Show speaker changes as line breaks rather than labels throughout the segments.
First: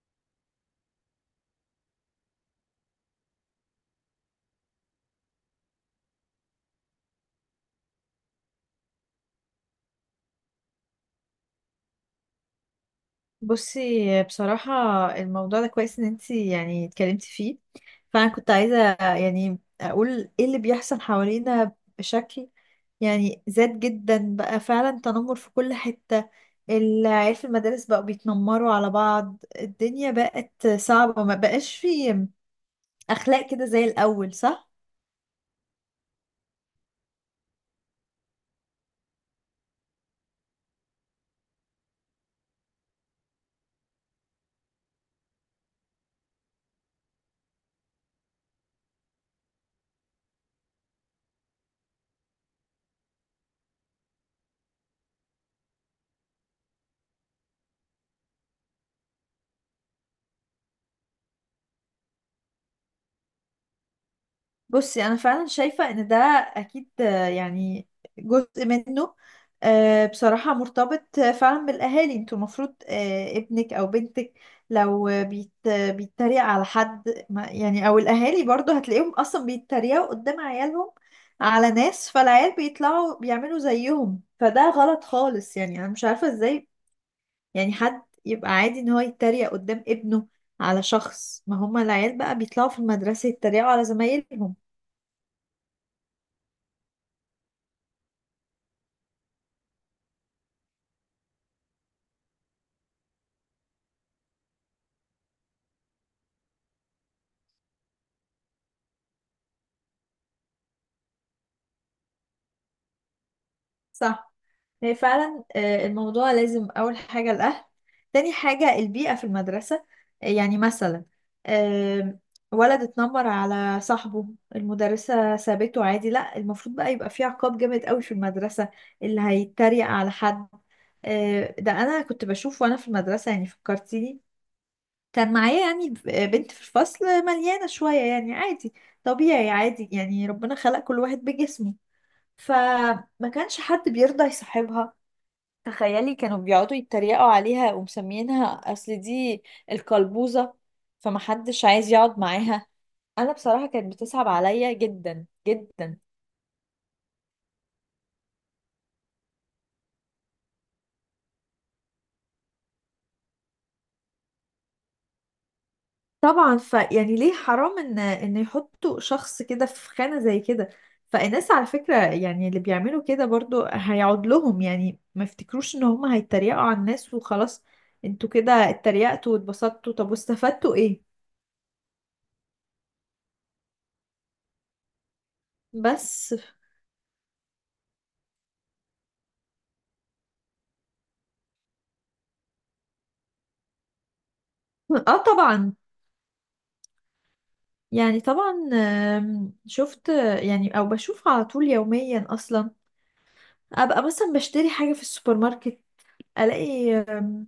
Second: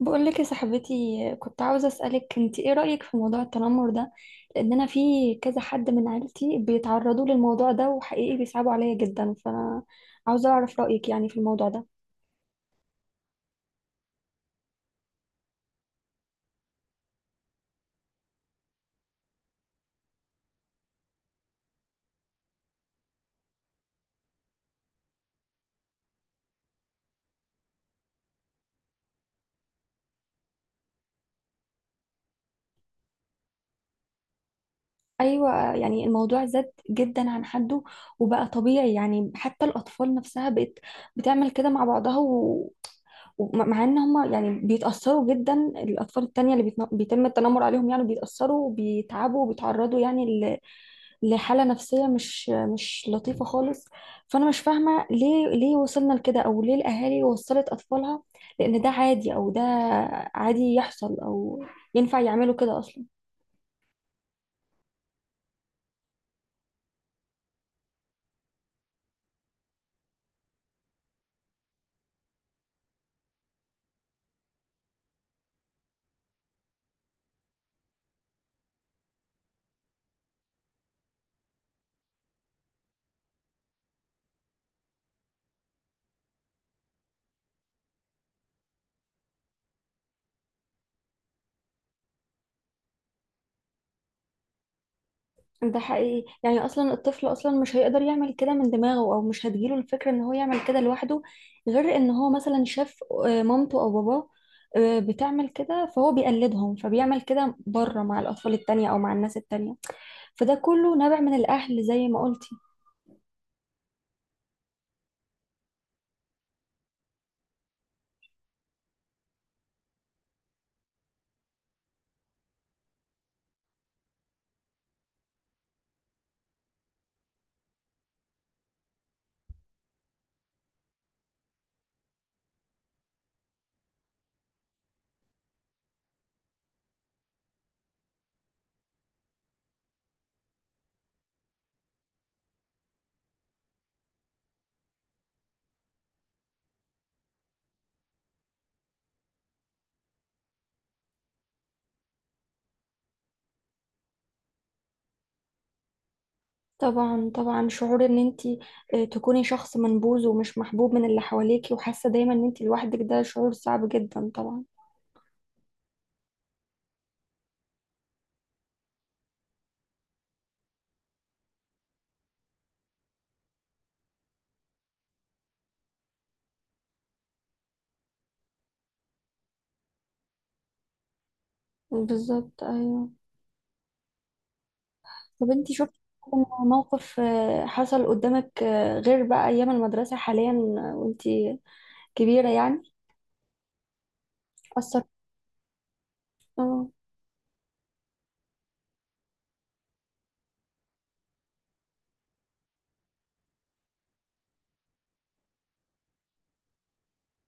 بقولك يا صاحبتي، كنت عاوزة أسألك انت ايه رأيك في موضوع التنمر ده؟ لأن أنا في كذا حد من عيلتي بيتعرضوا للموضوع ده، وحقيقي بيصعبوا عليا جدا. فأنا عاوزة أعرف رأيك يعني في الموضوع ده.
بصي، بصراحة الموضوع ده كويس ان انتي يعني اتكلمتي فيه. فانا كنت عايزة يعني اقول ايه اللي بيحصل حوالينا بشكل يعني زاد جدا بقى فعلا تنمر في كل حتة. العيال في المدارس بقوا بيتنمروا على بعض، الدنيا بقت صعبة، ما بقاش في اخلاق كده زي الاول، صح؟
أيوة، يعني الموضوع زاد جدا عن حده وبقى طبيعي. يعني حتى الأطفال نفسها بقت بتعمل كده مع بعضها و... ومع ان هما يعني بيتأثروا جدا. الأطفال التانية اللي بيتم التنمر عليهم يعني بيتأثروا وبيتعبوا وبيتعرضوا يعني لحالة نفسية مش لطيفة خالص. فأنا مش فاهمة ليه وصلنا لكده؟ أو ليه الأهالي وصلت أطفالها لأن ده عادي؟ أو ده عادي يحصل؟ أو ينفع يعملوا كده أصلا؟
بصي، انا فعلا شايفه ان ده اكيد، يعني جزء منه. بصراحه مرتبط فعلا بالاهالي. انتوا المفروض ابنك او بنتك لو بيتريق على حد ما- يعني، او الاهالي برضو هتلاقيهم اصلا بيتريقوا قدام عيالهم على ناس. فالعيال بيطلعوا بيعملوا زيهم، فده غلط خالص. يعني انا مش عارفه ازاي يعني حد يبقى عادي ان هو يتريق قدام ابنه على شخص، ما هما العيال بقى بيطلعوا في المدرسه يتريقوا على زمايلهم.
ده حقيقي. يعني أصلا الطفل أصلا مش هيقدر يعمل كده من دماغه، أو مش هتجيله الفكرة إن هو يعمل كده لوحده، غير إن هو مثلا شاف مامته أو باباه بتعمل كده، فهو بيقلدهم فبيعمل كده بره مع الأطفال التانية أو مع الناس التانية. فده كله نابع من الأهل زي ما قلت.
صح، هي فعلا الموضوع لازم أول حاجة الأهل، تاني حاجة البيئة في المدرسة. يعني مثلا آم، ولد اتنمر على صاحبه، المدرسة سابته عادي. لا، المفروض بقى يبقى في عقاب جامد قوي في المدرسة اللي هيتريق على حد. ده أنا كنت بشوف وأنا في المدرسة، يعني فكرتيني. كان معايا يعني بنت في الفصل مليانة شوية، يعني عادي طبيعي، عادي يعني ربنا خلق كل واحد بجسمه. فما كانش حد بيرضى يصاحبها. تخيلي، كانوا بيقعدوا يتريقوا عليها ومسميينها، اصل دي القلبوزة. فمحدش عايز يقعد معاها. انا بصراحة كانت بتصعب عليا جدا جدا.
طبعا طبعا، شعور ان انت تكوني شخص منبوذ ومش محبوب من اللي حواليكي وحاسه دايما ان انت لوحدك، ده شعور صعب جدا طبعا.
طبعا، ف يعني ليه حرام ان يحطوا شخص كده في خانة زي كده. فالناس، على فكرة، يعني اللي بيعملوا كده برضو هيعود لهم. يعني ما يفتكروش ان هم هيتريقوا على الناس وخلاص. انتوا كده اتريقتوا واتبسطتوا، طب واستفدتوا ايه؟
بالظبط، ايوه. طب انت شفتي
بس.
موقف حصل قدامك غير بقى ايام المدرسه، حاليا وانت كبيره يعني، اثر؟
اه، طبعا.
اه.
يعني طبعا، شفت يعني، او بشوف على طول يوميا اصلا. ابقى مثلا بشتري حاجة في السوبر ماركت، الاقي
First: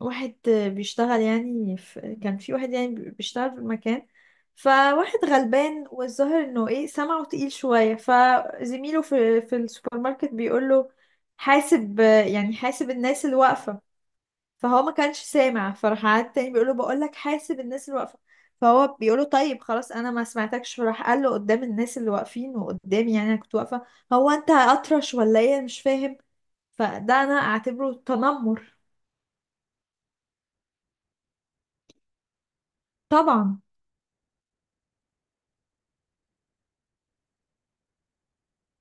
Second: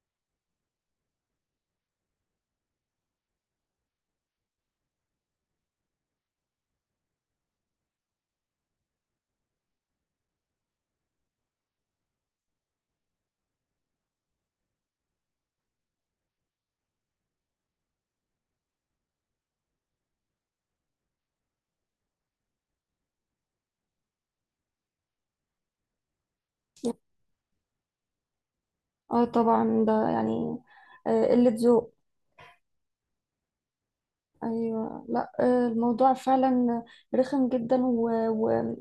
واحد بيشتغل، يعني في، كان في واحد يعني بيشتغل في المكان. فواحد غلبان والظاهر انه ايه سمعه تقيل شوية، فزميله في السوبر ماركت بيقول له، حاسب، يعني حاسب الناس اللي واقفة. فهو ما كانش سامع، فراح قعد تاني بيقول له، بقول لك حاسب الناس اللي واقفه. فهو بيقول له، طيب خلاص انا ما سمعتكش. فراح قال له قدام الناس اللي واقفين وقدامي، يعني انا كنت واقفه، هو انت اطرش ولا ايه مش فاهم؟ فده انا اعتبره تنمر.
اه طبعا، ده يعني قله ذوق.
طبعا
ايوه، لا الموضوع فعلا رخم جدا و... و...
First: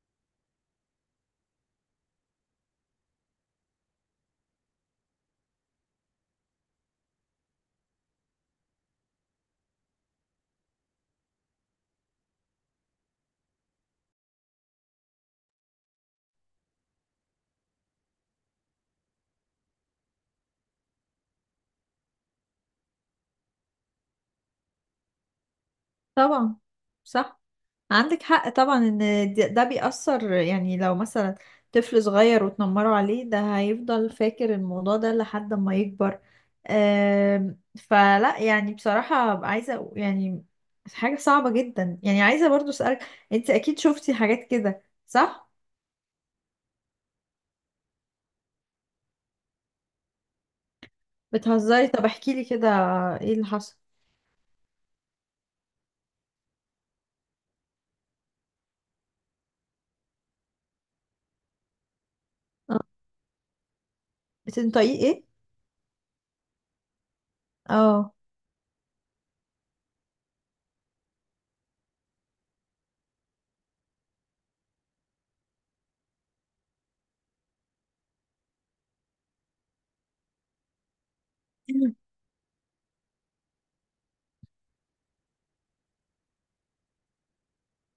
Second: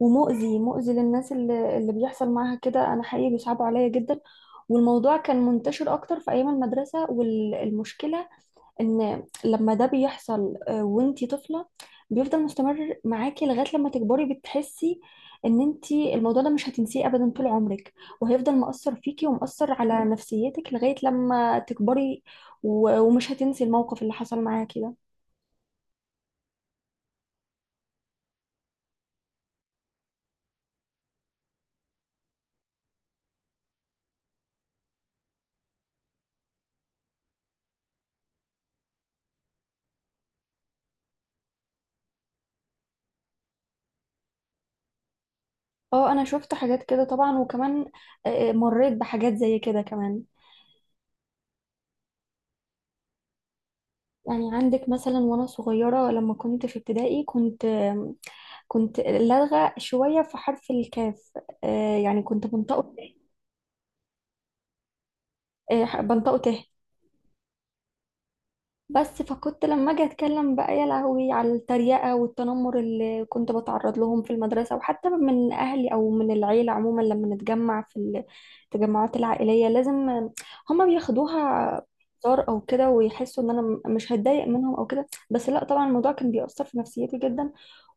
ومؤذي مؤذي للناس اللي بيحصل معاها كده. انا حقيقي بيصعبوا عليا جدا. والموضوع كان منتشر اكتر في ايام المدرسه. والمشكله ان لما ده بيحصل وانتي طفله، بيفضل مستمر معاكي لغايه لما تكبري. بتحسي ان انتي الموضوع ده مش هتنسيه ابدا طول عمرك، وهيفضل مأثر فيكي ومأثر على نفسيتك لغايه لما تكبري، و... ومش هتنسي الموقف اللي حصل معاكي ده.
طبعا. صح، عندك حق طبعا ان ده بيأثر. يعني لو مثلا طفل صغير وتنمروا عليه ده هيفضل فاكر الموضوع ده لحد ما يكبر. فلا يعني بصراحة أبقى عايزة يعني، حاجة صعبة جدا. يعني عايزة برضو أسألك، انت اكيد شفتي حاجات كده، صح؟
اه، انا شفت حاجات كده طبعا. وكمان مريت بحاجات زي كده كمان.
بتهزري؟ طب احكي لي كده، ايه اللي حصل؟
يعني عندك مثلا، وانا صغيرة لما كنت في ابتدائي، كنت لدغة شوية في حرف الكاف. يعني كنت
آه.
بنطقه
بتنطقيه ايه؟
بنطقه ت.
اه،
بس فكنت لما اجي اتكلم بقى يا لهوي على التريقه والتنمر اللي كنت بتعرض لهم في المدرسه، وحتى من اهلي او من العيله عموما لما نتجمع في التجمعات العائليه. لازم هما بياخدوها هزار او كده، ويحسوا ان انا مش هتضايق منهم او كده. بس لا، طبعا الموضوع كان بيأثر في نفسيتي جدا.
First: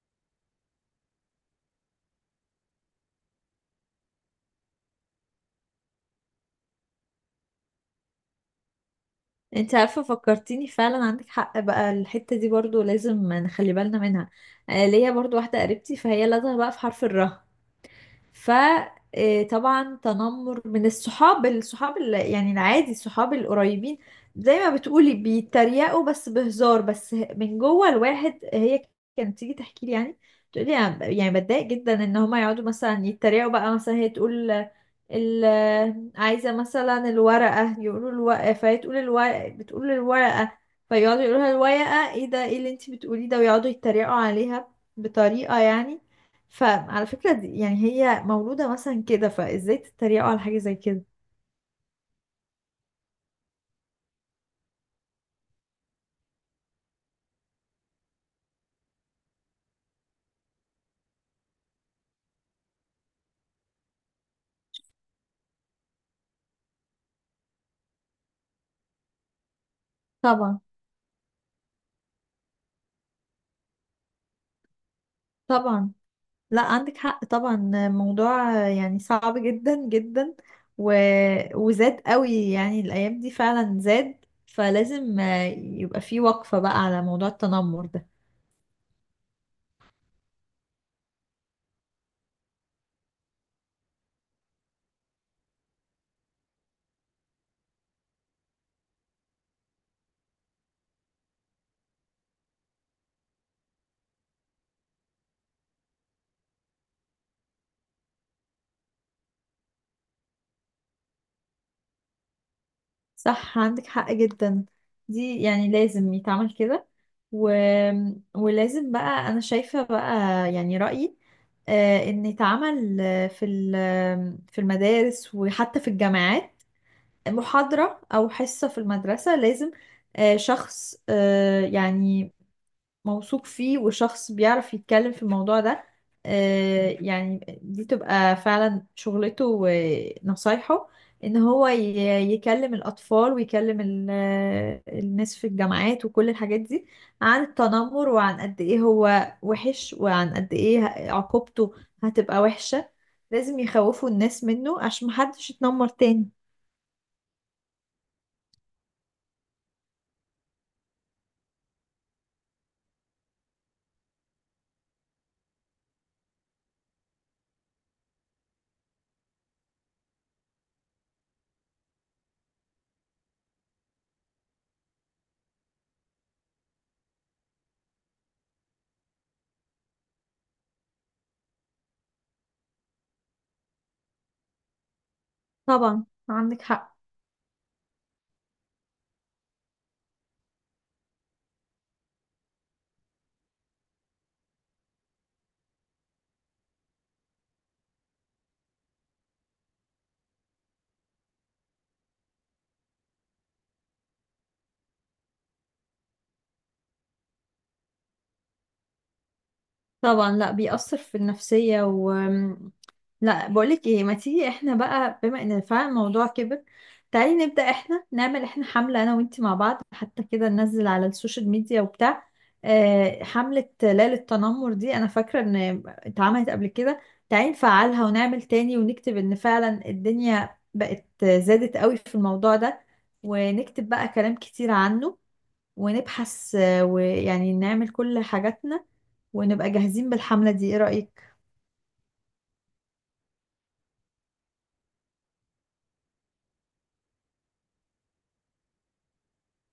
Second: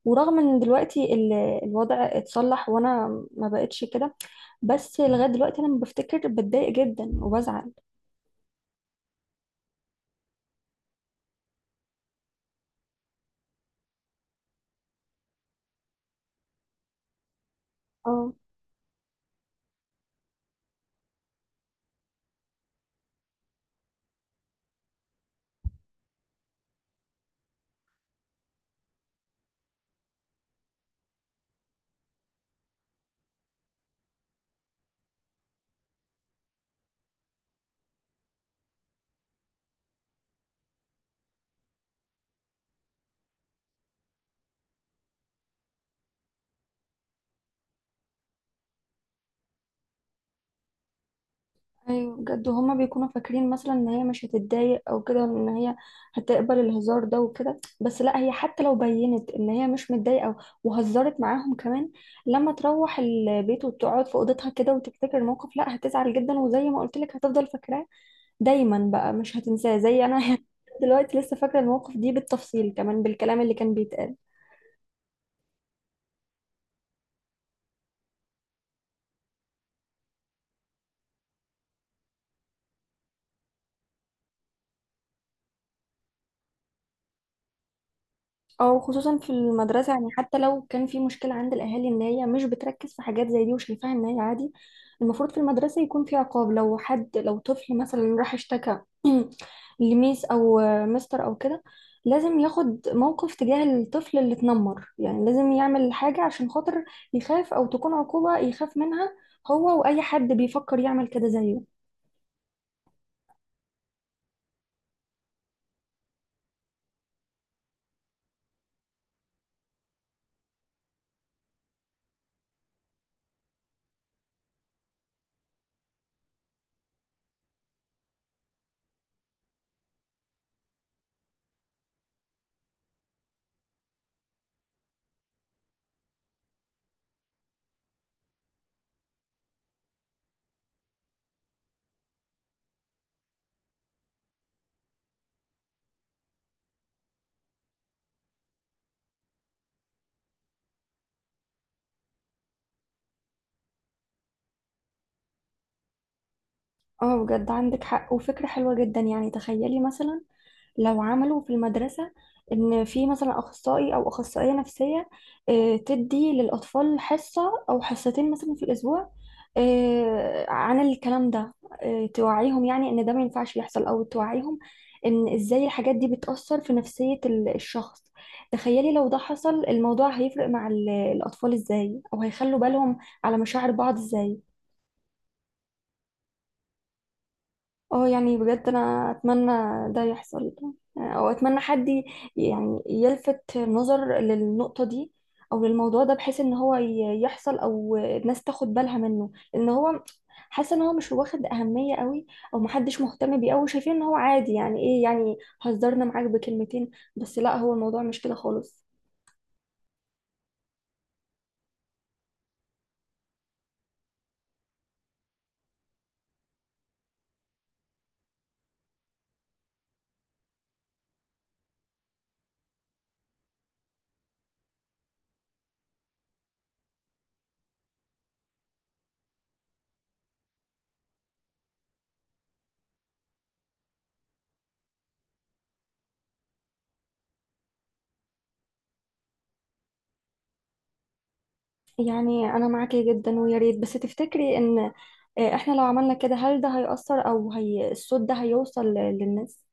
ورغم ان دلوقتي الوضع اتصلح، وانا ما بقتش كده، بس لغايه دلوقتي انا لما بفتكر بتضايق جدا وبزعل.
انت عارفة فكرتيني، فعلا عندك حق بقى، الحتة دي برضو لازم نخلي بالنا منها. ليا برضو واحدة قريبتي، فهي لازمة بقى في حرف الراء.
اه.
فطبعا، تنمر من الصحاب، الصحاب يعني العادي، الصحاب القريبين، زي ما بتقولي بيتريقوا بس بهزار، بس من جوه الواحد. هي كانت تيجي تحكي لي، يعني تقولي، أنا يعني بتضايق جدا ان هما يقعدوا مثلا يتريقوا. بقى مثلا هي تقول ال عايزة مثلا الورقة، يقولوا الورقة فهي تقول الورقة، بتقول الورقة، فيقعدوا يقولوا لها، الورقة ايه ده، ايه اللي انتي بتقوليه ده، ويقعدوا يتريقوا عليها بطريقة يعني. فعلى فكرة دي يعني هي مولودة مثلا كده، فازاي تتريقوا على حاجة زي كده؟
ايوه بجد، هما بيكونوا فاكرين مثلا ان هي مش هتتضايق او كده، ان هي هتقبل الهزار ده وكده. بس لا، هي حتى لو بينت ان هي مش متضايقه وهزرت معاهم كمان، لما تروح البيت وتقعد في اوضتها كده وتفتكر الموقف، لا هتزعل جدا. وزي ما قلت لك هتفضل فاكراه دايما بقى، مش هتنساه. زي انا
طبعا
دلوقتي لسه فاكره الموقف دي بالتفصيل كمان، بالكلام اللي كان بيتقال.
طبعا. لا، عندك حق طبعا، موضوع يعني صعب جدا جدا، و... وزاد قوي يعني الأيام دي، فعلا زاد. فلازم يبقى في وقفة بقى على موضوع التنمر ده.
او خصوصا في المدرسه، يعني حتى لو كان في مشكله عند الاهالي ان هي مش بتركز في حاجات زي دي وشايفاها ان هي عادي، المفروض في المدرسه يكون في عقاب. لو طفل مثلا راح اشتكى لميس او مستر او كده، لازم ياخد موقف تجاه الطفل اللي اتنمر. يعني لازم يعمل حاجه عشان خاطر يخاف، او تكون عقوبه يخاف منها هو واي حد بيفكر يعمل كده زيه.
صح، عندك حق جدا، دي يعني لازم يتعمل كده. و... ولازم بقى، انا شايفة بقى، يعني رأيي، ان يتعمل آه، في ال- آه، في المدارس وحتى في الجامعات محاضرة او حصة في المدرسة. لازم شخص يعني موثوق فيه، وشخص بيعرف يتكلم في الموضوع ده، يعني دي تبقى فعلا شغلته ونصايحه، ان هو يكلم الاطفال، ويكلم الناس في الجامعات وكل الحاجات دي، عن التنمر، وعن قد ايه هو وحش، وعن قد ايه عقوبته هتبقى وحشة. لازم يخوفوا الناس منه عشان محدش يتنمر تاني.
اه بجد، عندك حق وفكره حلوه جدا. يعني تخيلي مثلا لو عملوا في المدرسة إن في مثلا أخصائي أو أخصائية نفسية تدي للأطفال حصة أو حصتين مثلا في الأسبوع عن الكلام ده، توعيهم يعني إن ده ما ينفعش يحصل، أو توعيهم إن إزاي الحاجات دي بتأثر في نفسية الشخص. تخيلي لو ده حصل، الموضوع هيفرق مع الأطفال إزاي، أو هيخلوا بالهم على مشاعر بعض إزاي.
طبعا، عندك حق
اه يعني بجد انا اتمنى ده يحصل، او اتمنى حد يعني يلفت نظر للنقطة دي، او للموضوع ده، بحيث ان هو يحصل، او الناس تاخد بالها منه. لان هو حاسه ان هو مش واخد اهمية قوي، او محدش مهتم بيه قوي. شايفين ان هو عادي، يعني ايه يعني هزرنا معاك بكلمتين؟ بس لا، هو الموضوع مش كده خالص.
طبعا، لا بيأثر في النفسية. لا، بقولك ايه، ما تيجي احنا بقى، بما ان فعلا الموضوع كبر، تعالي نبدأ احنا، نعمل احنا حملة انا وانتي مع بعض، حتى كده ننزل على السوشيال ميديا وبتاع. حملة ليلة التنمر دي انا فاكرة ان اتعملت قبل كده، تعالي نفعلها ونعمل تاني، ونكتب ان فعلا الدنيا بقت زادت قوي في الموضوع ده، ونكتب بقى كلام كتير عنه، ونبحث ويعني نعمل كل حاجاتنا، ونبقى جاهزين بالحملة دي. ايه رأيك؟
يعني انا معاكي جدا، ويا ريت بس تفتكري ان احنا لو عملنا كده هل ده هيأثر، او هي الصوت ده هيوصل للناس؟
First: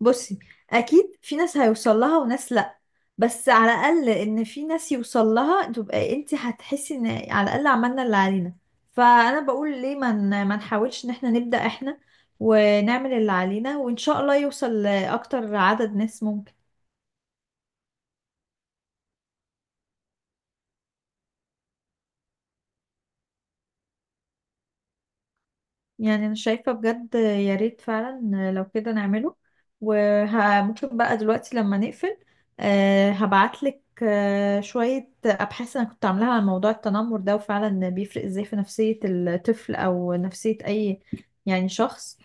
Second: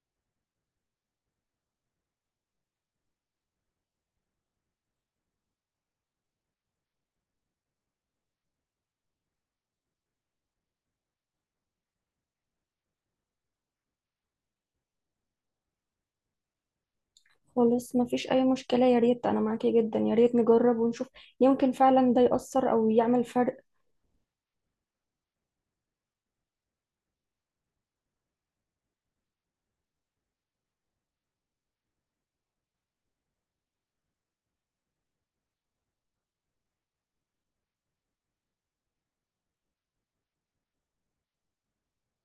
بصي، اكيد في ناس هيوصل لها وناس لا، بس على الاقل ان في ناس يوصل لها، تبقى انت هتحسي ان على الاقل عملنا اللي علينا. فانا بقول، ليه ما ما نحاولش ان احنا نبدأ احنا، ونعمل اللي علينا، وان شاء الله يوصل لاكتر عدد ناس ممكن.
خلاص مفيش أي مشكلة. يا ريت، أنا معاكي جدا. يا ريت نجرب ونشوف، يمكن فعلا ده يأثر أو يعمل فرق.
يعني انا شايفة بجد يا ريت فعلا لو كده نعمله. وممكن بقى دلوقتي لما نقفل، هبعتلك شوية أبحاث أنا كنت عاملاها عن موضوع التنمر ده، وفعلا بيفرق إزاي في نفسية الطفل أو نفسية أي يعني شخص.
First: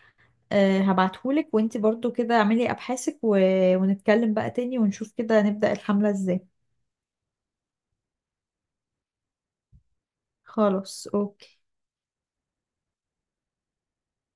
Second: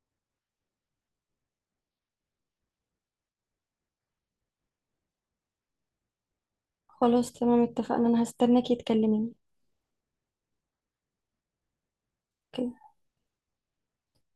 هبعتهولك، وانتي برضو كده اعملي أبحاثك و- ونتكلم بقى تاني، ونشوف كده نبدأ الحملة إزاي.
خلاص، تمام اتفقنا. أنا هستناكي تكلميني.
خلاص، أوكي.
أوكي.